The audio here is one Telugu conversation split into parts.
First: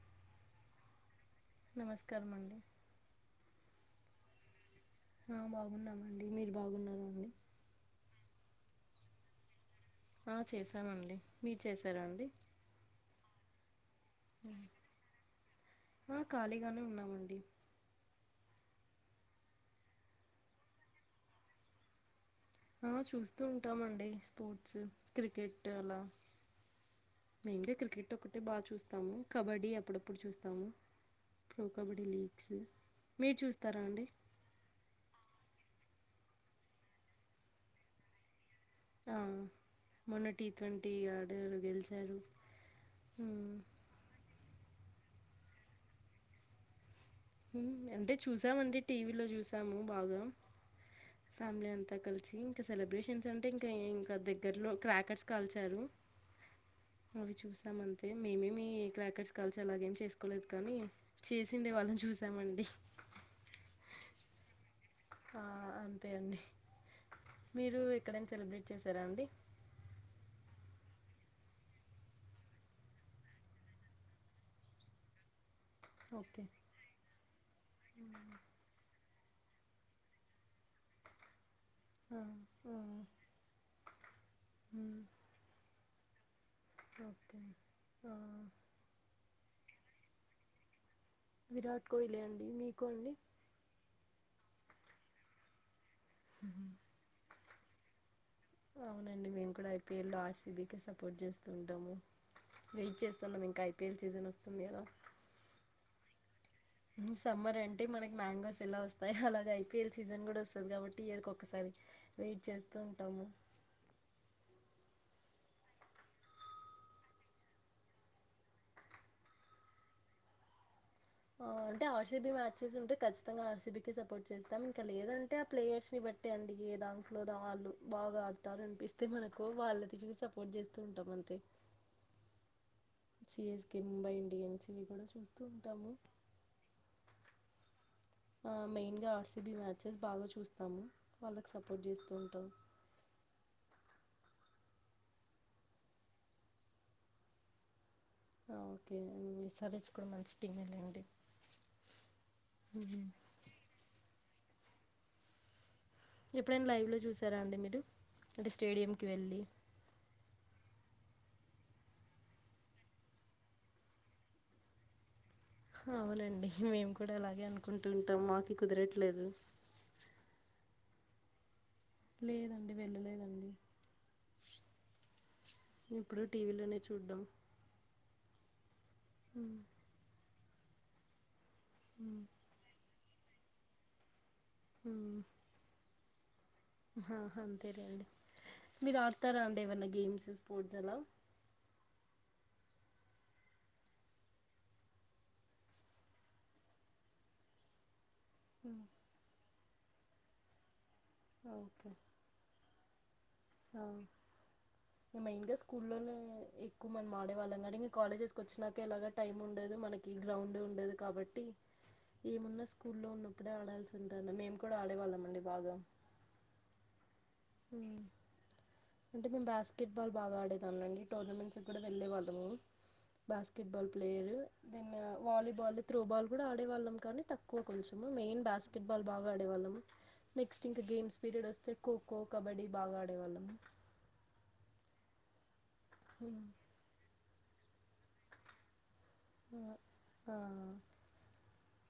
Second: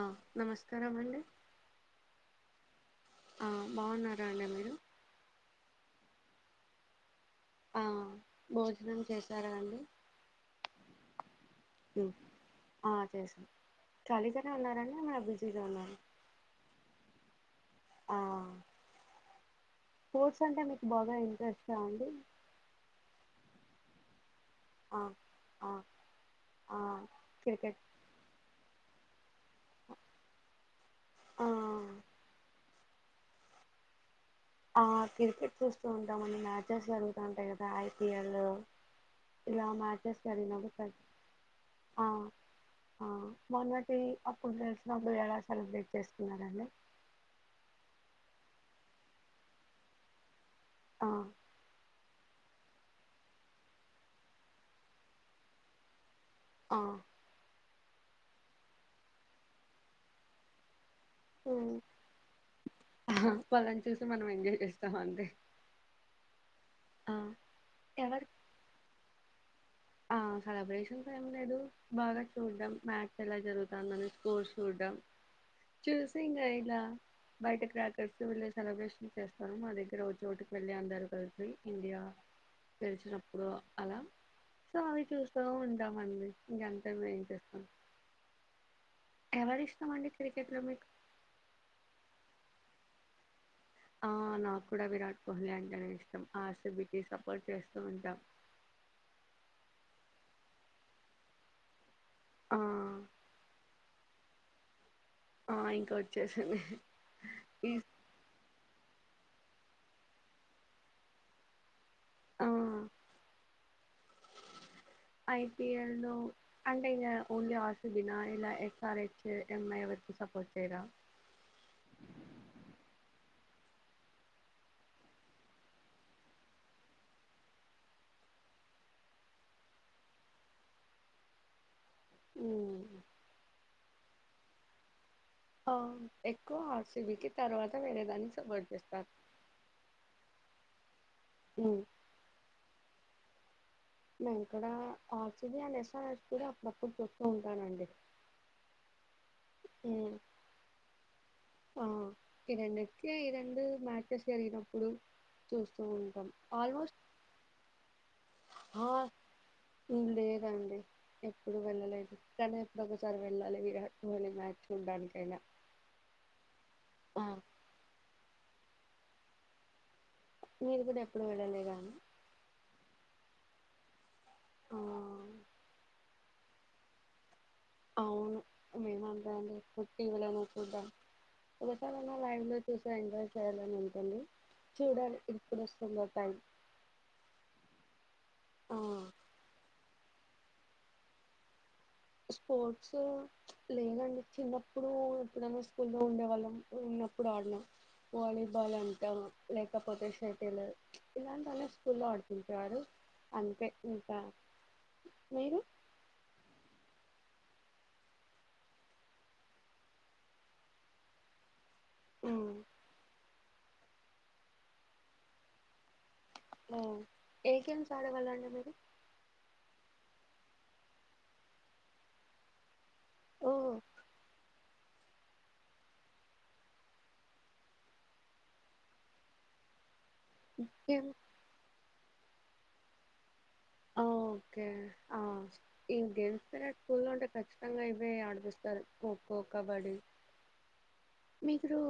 ఆ నమస్కారం అండి. నమస్కారమండి. ఆ బాగున్నారా అండి మీరు? ఆ బాగున్నామండి, మీరు బాగున్నరా అండి? ఆ భోజనం చేసారా అండి? ఆ చేసానండి, మీరు చేసార ఉమ్, అండి? ఆ చేసాం ఖాళీగానే ఉన్నారండి ఏమన్నా బిజీగా ఉన్నారా ఆ ఖాళీగానే ఉన్నా. మండి ఆ స్పోర్ట్స్ అంటే మీకు బాగా ఇంట్రెస్ట అండి అ చూస్తూ ఉంటామండి పొట్సు ఆ క్రికెట్ ఆ అలా ఆ డైలీ క్రికెట్ ఒకటే బాగా చూస్ తము కబడ్డీ అప్పుడప్పుడు చూస్తాము ఆ ప్రో కబడ్డీ లీగ్స్ మీరు చూస్తారా అండి ఆ క్రికెట్ చూస్తూ ఉంటామండి మ్యాచెస్ జరుగుతా ఉంటాయి కదా ఐపిఎల్ ఆ, ఇలా మొన్న మ్యాచెస్కి టీ ఆడిగినపుడు ట్వంటీ ఆడారు అ గెలిచారు ఆ ఉమ్, మొన్నటి మీక్ తెసినబ్బాయి ఏడసలు బ్రేట్ [unintelligible] చేస్తున్నడండి ఉ అంటే చూసామండి టీవీలో చూసాము బాగా ఆ ఫ్యామిలీ అంత కలిసి ఇంకా సెలబ్రేషన్స్ అంటే ఇంకా ఇంకా దగ్గరలో క్రాకర్స్ కాల్చారు ఆ అవి చూసామం తే మేమేమి క్రాకర్స్ కాల్చి అలాగేం చేసుకోలేదు కానీ చేసిండే వాళ్ళని చూసి ఆహ్ వాళ్ళని చూసి మన వెంగడేస్ ఆ అంతే అండి ఆ మీరు ఎవరు ఎక్కడైనా సెలబ్రేట్ చేశారా అండి ఆ సెలబ్రేషన్స్ ఏం లేదు బాగా చూడడం మ్యాచ్ ఎలా జరుగుతందని రోజు చూడడం చూసి ఓకే ఇంగా ఇలా బయట క్రాకర్స్ వీళ్ల సెలబ్రేషన్ చేస్తాను మా దగ్గర ఒక చోటుకి వెళ్ళి అందరూ కలిసి ఇందియా ఆ, ఆ, పెల్చినప్పుడ అలా సో ఉమ్, అవి చూస్తూ ఉంటామండి ఇంకంతె మేం ఓకే చేస్తాం ఆ, ఎవరు ఇష్టమండి క్రికెట్ లో మీకు విరాట్ కోహ్లీ అండి మీకు అండి ఆ నాకు కూడా విరాట్ కోహ్లీ అంటేనే ఇష్ టం ఆర్ సి బి కీ సపోర్ట్ చేస్ నువుంటావ్ అవునండి మేము కూడా I P L R C B కె సపోర్ట్ చేస్తూ ఉంటాము ఆ వెయిట్ చేస్తా మనింకాయ్ గేల్ చేసన వస్తుంది ఇయాల ఆ ఇంక వచ్చేసింది ఉ సమ్మర్ అంటే మనకి మ్యాంగోస్ ఎలా వస్ అ అలగ ఐపీఎల్ సీజన్ కూడా వస్తది కాబట్టి ఇయర్ కి ఒక్కసారి వెయిట్ ఆ చేస్తూ ఉంటాము ఐపీఎల్ లో అంటే ఓన్లీ ఇగా ఆర్ సి బి న ఎస్ఆర్ హెచ్ ఎంఐ ఎవరికి సపోర్ట్ చేయర అంటే ఆర్సీబీ మ్యాచెస్ ఉంటే ఖచ్చితంగా ఆర్సీబీకి సపోర్ట్ చేస్తాం ఇంకా లేదంటే ఆ ప్లేయర్స్ని బట్టి అండి ఏ దాంట్లో ద వాళ్ళు బాగా ఆడతారు అనిపిస్తే మనకు వాళ్ళ తీసి సపోర్ట్ చేస్తూ ఉంటాం అంతే హ్మ్ సిఎస్కే ముంబై ఇండియన్స్ ఇవి కూడా చూస్ ఆ ఎక్కువ ఆర్ సి బి కి తర్వాత వేరే దాన్ని ఆ సపోర్ట్ మెయిన్ చేస్తారు గా ఆర్సిబి మ్యాచెస్ బాగా చూస్ తము వాళ్ళకి ఉమ్ సపోర్ట్ చేస్తూ ఉంటాం మేం కూడా ఆర్సీబీ అండ్ యస్ఆర్ హెచ్ కూడా అప్పుడప్పుడు చూస్తూ ఉంటానండి ఓకే యస్ ఆర్ హెచ్ కూడా ఉమ్ మంచి టీమేలేండి ఆ ఈ రెండింటికి రెండు మేచెస్ జరిగినప్పుడు చూస్త ఎప్పుడైనా లైవ్లో చూసారా అండి మీరు అంటే ఆ స్టేడియంకి వెళ్ళి లేదండి ఎప్పుడు వెళ్ళలేదు కానీ ఎప్పుడొ ఒకసారి వెళ్ళాలి విరాట్ కోహ్లీ మ్యాచ్ చూడ్డానికి ఐనా అవునండి మేము కూడా అలాగే అనుకుంటు కొత్తమ్ మాకి కుదరట్లేదు మీరు కూడా ఎప్పుడు వెళ్ళలే గానీ లేదండి వెళ్ళలేదండి ఆ ఎప్పుడూ టీవీలోనే చూడ్డం అవును ఉమ్, [unintelligible] కుద ఓకసారన్న ఉమ్, లైవ్ లో చూసి ఎంజాయ్ చె సాలరీ ఎంతండి చూడ్డానికి ఎప్పుడువస్తుందో త్యాంక్ ఆ మీరుఆడుతారా అండి ఏమన్నా గేమ్ [inaudible] స్పోర్ట్స్ లేనండి చిన్నప్పుడు ఎప్పుడైనా స్కూల్ లో ఉండేవాళ్ళం ఉన్నప్పుడు ఆడలేం వాలీబాల్ ఉమ్, అంటా లేకపోతే షటిల్ [unintelligible] ఓకే స్కూల్లో ఆడుతుంటారు అంతే ఇంకా ఆ మెయిన్గా మీరు స్కూల్లోనే ఎక్కువ మనం ఆడేవాళ్ళం కానీ ఇంకా కాలేజెస్కి వచ్చినాకేలాగ టైం ఉండదు మనకి గ్రౌండ్ ఉండదు కాబట్టి, ఉమ్, ఏమున్నా స్కూ లో ఉన్నప్పు అప్పుడే ఆడాల్సి ఉంటు మేము కూడా ఆడేవాళ్ళం అండి బాగా నా ఏ గేమ్స్ ఉమ్. ఆడేవాళ్ళండి మీరు అంటే మేము బాస్కెట్ బాల్ బాగా ఆడేదాం అండి టోర్నమెంట్స్ కూడా వెళ్ళే వాళ్ళము ఓ basketball player then volleyball throwball కూడా ఆడే వాళ్ళం కానీ తక్కువ కొంచెము మెయిన్ బాస్కెట్ బాల్ బాగా ఆడేవాళ్ళం, నెక్స్ట్ ఇంకా గేమ్స్ పీరియడ్ వస్తే కు ఖో కబడ్డీ బాగా ఆడేవాళ్ళం అ ఓకే ఆ ఉమ్. [unintelligible] ఖచ్చితంగా అయితే ఆడిపిస్తారు, ఖోఖో కబడ్డీ ఆ, ఆ, మీకురు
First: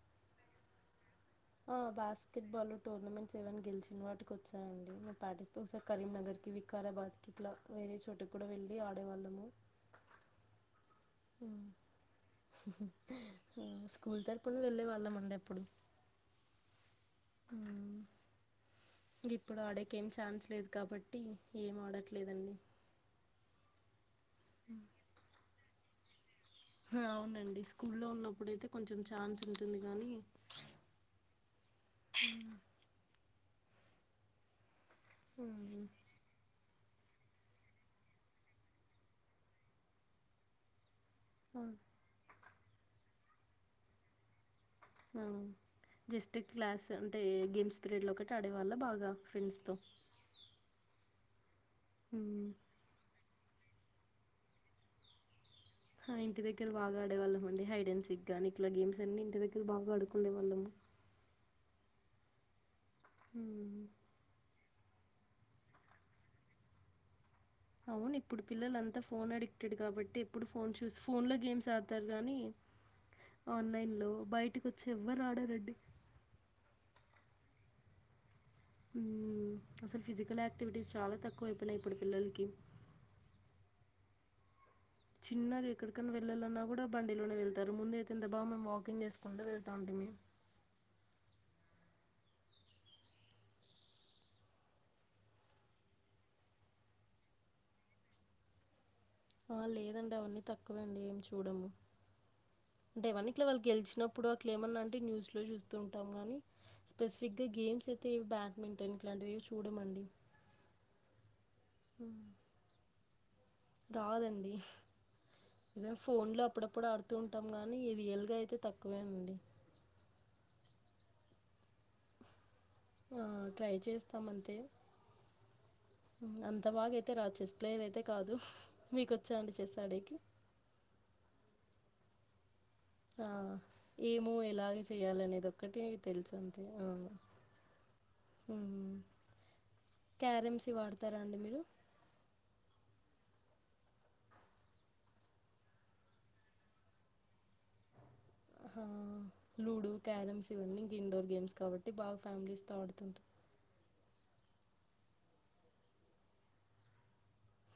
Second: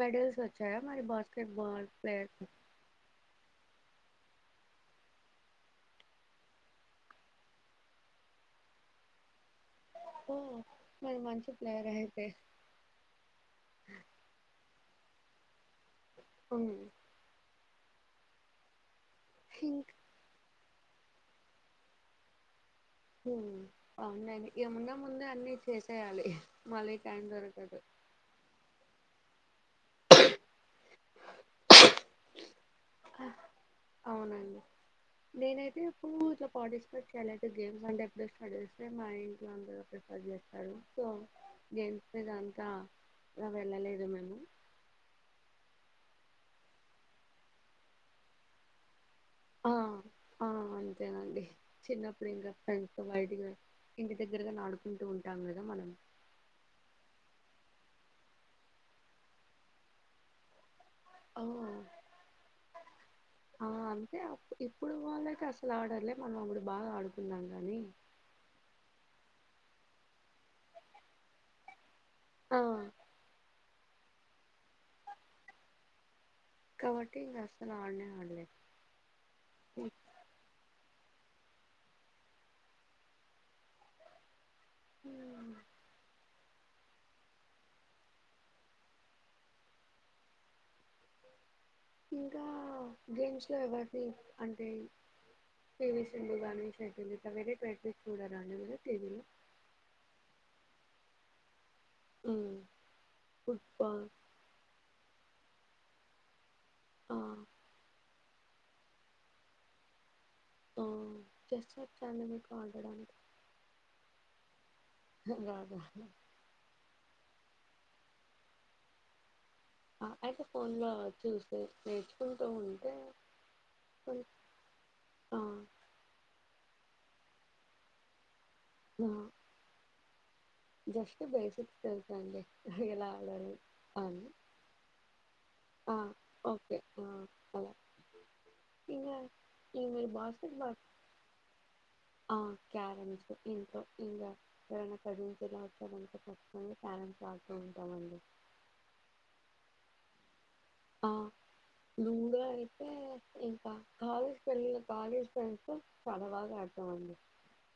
మెడల్స్ వచ్చాయా మరి బస్ బాస్కెట్ బాల్ టూర్నమెంట్స్ అవని గెలి అన్నివాటికి వచ్చానండి మేము పాటిస్త ఒకసారి కరీంనగర్కి, వికారాబాద్కి ఇట్లా వేరే చోటుకి కూడా వెళ్ళి ఆడేవాళ్ళము, ఓ స్కూల్ తర్పున వెళ్ళే వా ఆడినం అండీ అప్పుడు ఉ ఇం ఇప్పుడు ఇంక్ ఆడకి ఏం ఛాన్స్ లేదు కాబట్టి ఏం ఆడట్లేదండి, హు అవునండీ ఏమున్నా ముందే అన్ని చేసేయాలి మళ్ళీ టైం అవునండి దొరకదు. స్కూల్లో ఉన్నప్పుడుయితే కొంచెం ఛాన్స్ ఉంటుంది. ఉ అవునండి నేనైతే ఉమ్, ఇప్పుడు ఇట్లా పాటిస్ చాల అయితే గేమ్స్ అంటే ఎప్పుడో స్టార్ట్ చేస్తే మా ఇంట్లో అందరు ప్రిఫర్ చేస్తారు. సో ఆ, గేమ్స్ దాని ఇంకా వెళ్ళలేదు మేము ఆ జస్ట్ క్లాస్ అంటే గేమ్స్ పిరియడ్ లో ఒకటి ఆడేవాళ్ళ బాగా ఫ్రెండ్స్ ఆ తో ఆ [inaudible] చిన్నప్పుడు వెళ్ళం ఫ్రెండ్స్ తొ బయటకు వె ఇంటి దగ్గరగా ఆడుకుంటూ ఉంటాం. కదా మనం ఆ ఇంటి దగ్గర బాగా ఆడేవాళ్ళం. అ హైడ్ అండ్ సిక్గాని, ఇట్లా గేమ్స్ అన్ని ఇంటి దగ్గర బాగా ఆడుకుండే వాళ్ళము. అ ఆ మ్మ్. అంతే అప్పు ఇప్పుడు వాళ్ళు అయితే అసలు ఆడర్లే మనం అప్పుడు బాగా ఆడు అవును ఇప్పుడు పిల్లలంతా ఫోన్ అడి కిడ్ కాబట్టి ఇప్పుడు ఫోన్ చూసి ఫోన్లో గేమ్స్ ఆ తార గానీ ఆ ఆన్లైన్లో బయటకి వచ్చి ఎవ్వరు ఆడరండి. కాబట్టి ఇగ అసలు ఆడనే ఆడలే. ఉమ్ అసలు ఫిజికల్ యాక్టివిటీస్ చాలా తక్కువైపోయినాయి ఇప్పుడు పిల్లలకి. చిన్నది ఎక్కడికన్నా వెళ్ళాలన్నా కూడా బండిలోనే వెళ్తారు. ముందు అయితే ఎంత బాగా మేము వాకింగ్ చేసుకుంటూ వెళ్తా ఉంటిమి. ఇంకా గమ్స్ లో ఎవరిది అంటే పివి సింధు గాని, శతిలిత వేరే ట్వంటీస్ చూడార అండి టీవీలో. ఆ లేదండి అవన్నీ తక్కువ అండి ఏమి చూడము. ఉమ్, అంటే వన్న ఇట్లా వాళ్ళు ఫుట్బాల్ గెలిచినప్పుడు అట్లే ఏమన్నా అంటే న్యూస్ లో చూస్తూ ఉంటాం గానీ ఆ స్పెసిఫిక్గా గేమ్స్ ఎత్ ఇ బ్యాడ్మింటన్ ఇట్లాంటివి చూడమండి. అ చేస్టుమెట్ అండి మీకు అడడానికి కాదండి. రాదా మీరు ఫోన్లో అపుడప్పుడు ఆడు ఉంటాం గానీ ఇది ఎలుగు అయితే తక్కువేనండి. అయితే ఫోన్ లో చూసే నేర్చుకొ ట్రై చేస్తాం అంతే ఆ ఉమ్, అంత బగ అయితే రాదు, చెస్ ప్లేయర్ అయితే కాదు. మీకొచ్చాండి చెస్ అడేకి జస్ట్ బేసిక్ తెలుసు అండి. ఆ ఏమో ఎలాగ చేయాలనేది ఒకటి ఆ ఇవి తెలుసు అంతే ఓకే అ ఆ అలా ఉమ్ ఇంగా ఇంగ మీరు బాస్కెట్ క్యారమ్స్ బాల్ ఇవి ఆడుతారా అండి మీరు. ఆ క్యారమ్స్ ఇంట్లో ఇంకా ఎరైనా వత్తారు చూడు అవసరం వుంటే కొంతమంది క్యారెమ్స్ ఆడుతూ ఉంటామండి. ఆ లూడు, క్యారమ్స్ ఇవన్నీ ఇంక ఆ ఇండోర్ గేమ్స్ కాబట్టి బాగా లూడో ఫ్యామిలీస్తో అయితే ఆడుతుంటాం ఇంకా కావు హ్మ్మ్ కాలేజ్ ఫైండ్స్ చాలా బాగా ఆడుతాం అండి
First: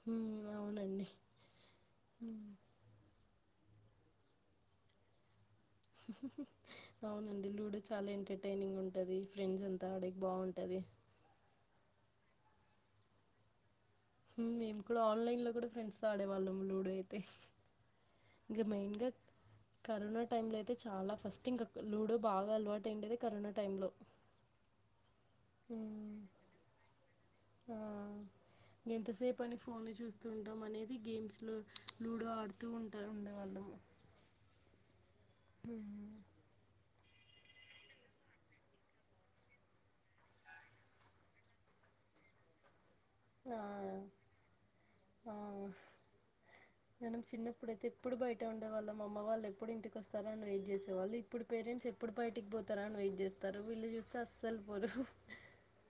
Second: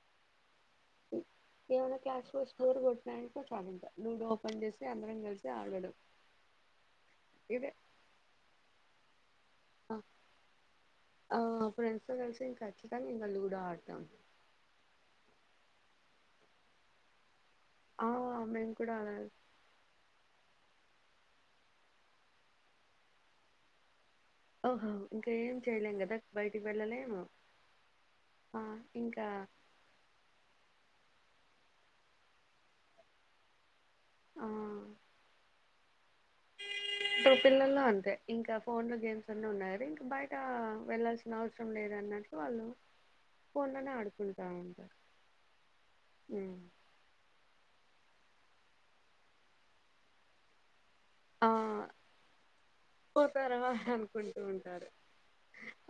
హ్మ్మ్ ఏవనా క్లాస్ రోజ్ బోరుకొట్టినాయ్ ఫామ్ ఇంకా లూడో ఓపెన్ చేసి అందరం కలిసి ఆడడం అవునండి ఇదే లూడో చాలా ఎంటర్టైనింగ్ టది ఫ్రెండ్స్ అంతా ఆ ఆడికి బాగుంటది డ్స్ కలిసి కచ్చితంగా ఇంకా లూడో ఆడతాం మేము కూడా ఆన్లైన్ లో కూడా ఫ్రెండ్స్ తో ఆడేవాళ్ళము లూడో అయితే ఆ మేము కూడా అలాగే టైమ్ లో అయితే చాలా ఫస్ట్ ఇంకా లూడో బాగా అలవాటు ఏండేది కరోనా టైం లో ఓహో ఇంకా ఏం చేయలేం కదా బయటికి వెళ్ళలేము ఆ ఆ ఇంకా ఎంతసేపని ఫోన్ ని చూస్తూ ఉంటాం అనేది గేమ్స్ లో లూడో ఆడుతూ ఉంటా ఉండేవాళ్ళము ఆ ఆ ఇప్పుడు పిల్లల్లో అంతే ఇంకా ఫోన్ లో గేమ్స్ అన్ని ఉన్నారు ఇంకా బయట వెళ్లాల్సిన అవసరం లేదు అన్నట్లు వాళ్ళు. ఫోన్లనే ఆడుకుంట ఉంటారు ఆ హ్మ్మ్ ఇప్పుడైతే ఎప్పుడు బయట ఉండే వాళ్ళ మా అమ్మ వాళ్ళ ఎప్పుడు ఇంటికి వస్తారు అని వెయిట్ చేస్ వాళ్ళు ఇప్పుడు ఆ పేరెంట్స్ ఎప్పుడు బయటికి పోతారా అని వెయిట్ పోతారా చేస్తారు అని వీళ్ళు చూస్తే అనుకుంటూ అస్సలు ఉంటారు పోరు.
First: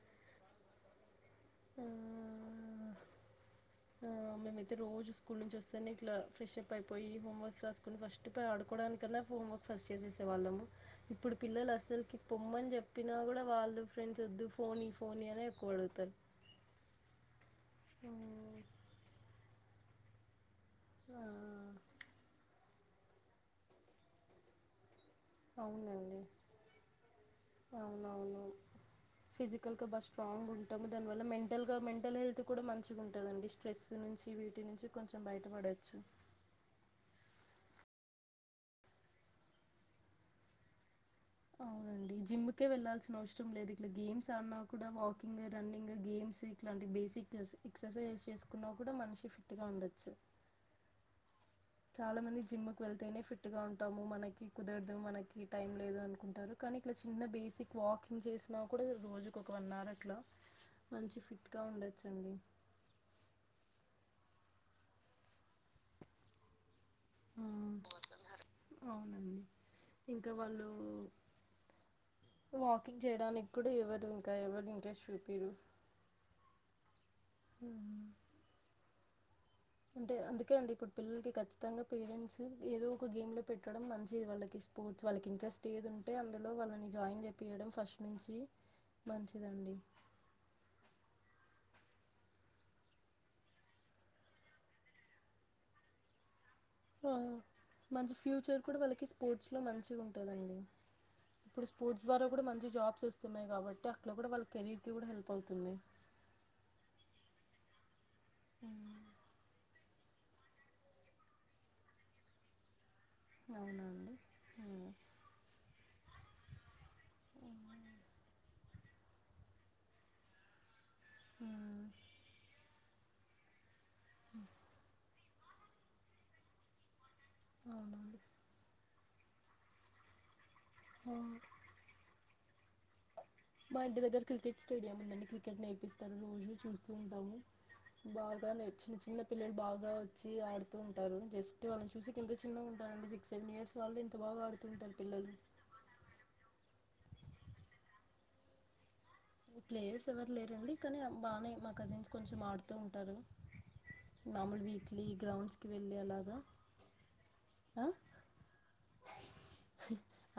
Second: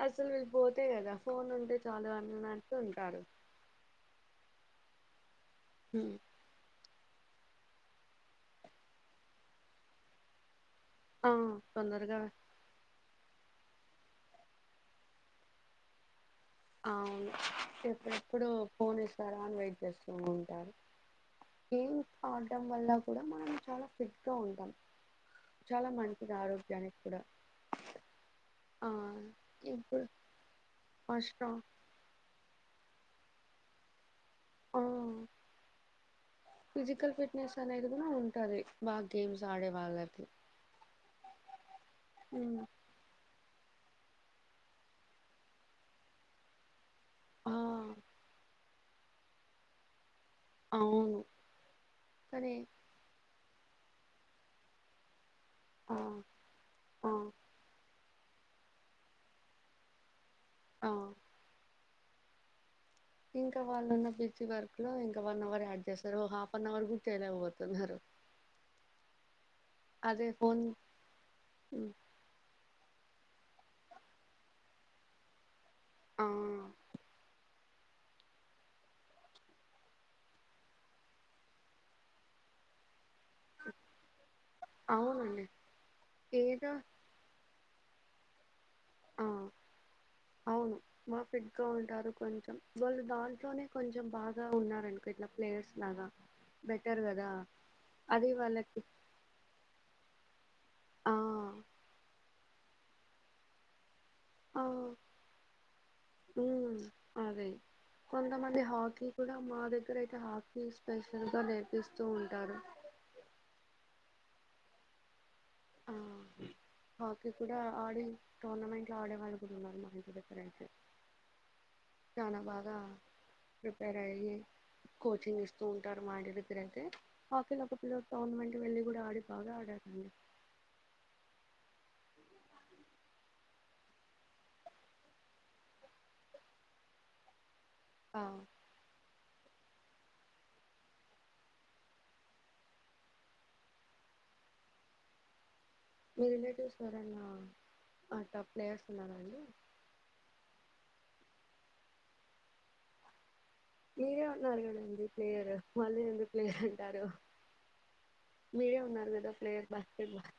అసలు వీళ్ళు పోతే కదా ఫోన్ ఉంటే ఆ చాలు అన్నదాంట్లో ఉంటారు ఆ మేమైయితే రోజు స్కూల్ నుంచి వస్తేనే ఇట్లా ఉమ్. ఫ్రెష్ అప్ అయి పోయి హోంవర్క్స్ రాసుకుని ఫస్ట్ పోయి ఆడుకోవడానికన్నా హోంవర్క్సు ఫస్ట్ చేసేసేవాళ్ళము ఆ ఇప్పుడు పిల్లలు అసలుకి తొందరగా పొమ్మని చెప్ చెప్పినా కూడా వాళ్ళు ఫ్రెండ్స్ వద్దు ఫోన్ ఈ ఫోన్ అనే ఎక్కువ అడుగుతారు అవును ఆ ఎప్పుడెప్పుడు ఫోన్ ఇస్తారా అని వెయిట్ చేస్త ఉంటారు ఆ. గేమ్ ఆడటం వల్ల కూడా మనం చాలా ఫిట్ గా ఉంటాం. చాలా అవునండి మంచిది ఆరోగ్యానికి కూడా అవునవును ఆ ఫిజికల్గా బాగా ఇప్పుడు స్ట్రాంగ్ ఉంటాము ఫస్ట్ దానివల్ల ఆ మెన్ స్ట్రాంగ్ మెంటల్ గా మెంటల్ హెల్త్ కూడా మంచిగుంటదండి స్ట్రెస్ నుంచి వీటి నుంచి కొంచెం బయటపడచ్చు ఫిజికల్ ఫిట్నెస్ అనేది కూడా ఉంటది, బాగా గేమ్స్ ఆడే వాళ్ళకి అవునండి ఉమ్, జిమ్కే వెళ్లాల్సినవస ఇష్టం లేదు ఇలా గేమ్స్ ఆడినా కూడా వాకింగ్ రన్నింగ్ గేమ్స్ ఇట్లాంటి బేసిక్ ఆస్ ఆ ఎక్సర్సైజ్ చేసుకున్నా కూడా మనిషి ఫిట్ గా ఉండొచ్చు. అవు చాలా మంది జిమ్కి వెళ్తేనే ఫిట్ ట్గా ఉంటాము మనకి కుదరదు మనకి టైం ఆ లేదు అనుకుంటారు కానీ ఇట్లా ఆ చిన్న బేసిక్ వాక్ చేసినా కూడా రోజుకి ఒక వన్ అవర్ అట్లా ఆ మంచి ఫిట్ గా ఉండ చ్చండి ఇంకా వాళ్ళున్న బీసి వర్క్ లో ఇంకా వన్ అవర్ యాడ్ చేస్తారు ఓ హాఫ్ అన్ అవర్ గూ తేనె ఆ ఓతున్నారు అవునండి అదే ఇంకా ఫోన్ వాళ్ళు ఉ కింగ్ చేయడానికి కూడా ఎవరు ఇంకా ఎవరు ఇంట్రస్ట్ చూపిరు ఆ ఊ అంటే అందుకే అండి ఇప్పుడు పిల్లలకి ఖచ్చితంగా పేరెంట్స్ ఏదో ఒక గేమ్ లో పెట్టడం మంచిది వాళ్ళకి కేస్పోవచ్చు వాళ్కి అవునండి ఇంట్రెస్ట్ ఎదుంటే అందులో ఏదో వాళ్లన్ని జాయిన్ జేప్ పీయడం ఫస్ట్ నుంచి ఆ మంచిదండి కో ఉంటారు కొంచెం వాళ్ళు దాంట్లోనే కొంచెం బాగా ఉన్నారనుకో ఇట్లా ప్లేయర్స్ లాగా బెటర్ వావ్ కదా మంచి ఫ్యూచర్ కూడా వాళ్ళకి స్పోర్ట్స్ లో మంచిగా ఉంటదండి ఆ ఇప్పుడు స్పోర్ట్స్ ద్వారా కూడా మంచి జాబ్స్ వస్తున్నాయి కాబట్టి అక్ ఇట్ల కూడా వాళ్ళ ఆ కేరీర్ కూడా హెల్ప్ అవుతుంది కొంత మంది హాకి కూడా మాదే ఇక్కడైతే హాకీ స్పెషల్ గా నేర్పిస్తూ ఉంటారు అవునా అండి ఊ ఆ హాకీ కూడా ఆడి టోర్నమెంట్ లో ఆడే వాళ్ళు కూడా ఉన్నారు మా ఇ డిఫరెంటు చానా బాగా ఉ వేరయి కో చిస్తూ ఉంటారు మా ఇంటి దగ్గర ఐతే హాకీ లో ఒక పిలోడు అవునండి టోర్నమెంట్ వెళ్లి కూడా ఆడిడ్ బాగా ఆడరండి ఆ మా ఇంటి దగ్గర క్రికెట్ స్టేడియం ఉందండి క్రికెట్ నేర్పిస్తారు రోజు చూస్తూ ఉంటాము ఆ బాగా నే చిన్న చిన్న పిల్లలు బాగా వచ్చి ఆడుతూ ఉంటారు జస్ట్ వాళ్ళని చూసే కి ఎంత చిన్నగా ఉంటారండి సిక్స్ సెవెన్ ఇయర్స్ వాళ్ళు ఇంత బాగా ఆడుతుంటారు పిల్లలు మీ రిలేటివ్స్ ఎరన్నా ఆ టాప్ ప్లేయర్స్ ఉన్నారా అండి ప్లేయర్స్ ఎవరు లేరండి కాని బానే మా కజిన్స్ కొంచెం ఆడుతూ ఉంటారు మీరే ఉన్నారు మామూలు గదండి వీక్లీ ప్లేయరు గ్రౌండ్స్కి వెళ్ళి మళ్ళీ ఎందు అలాగా ప్లేయర్ అంటారు ఆ? మీరే ఉన్నారు కదా ప్లేయర్ బాస్కెట్ బాల్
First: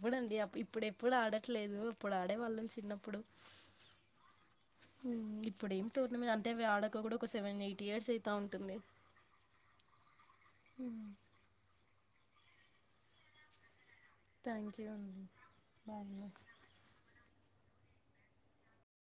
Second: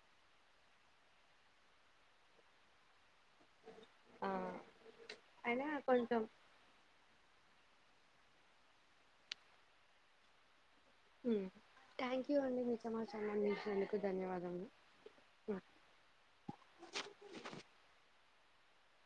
ఆప్పుడండి ఇప్పుడు ఎప్పుడు ఆడట్లేదు అప్పుడు ఆడేవాళ్ళం చిన్నప్పుడు ఆ అయినా ఇప్పుడేం కొంచెం టూర్నమెం అంటే వాడకు కూడా ఒక సెవెన్ ఎయిట్ ఇయర్స్ అయితా ఉంటుంది థ్యాంక్ యూ అండి మీ సమాచారాన్ని అందించినందుకు థ్యాంక్ ధన్యవాదములు యూ అండి బాయ్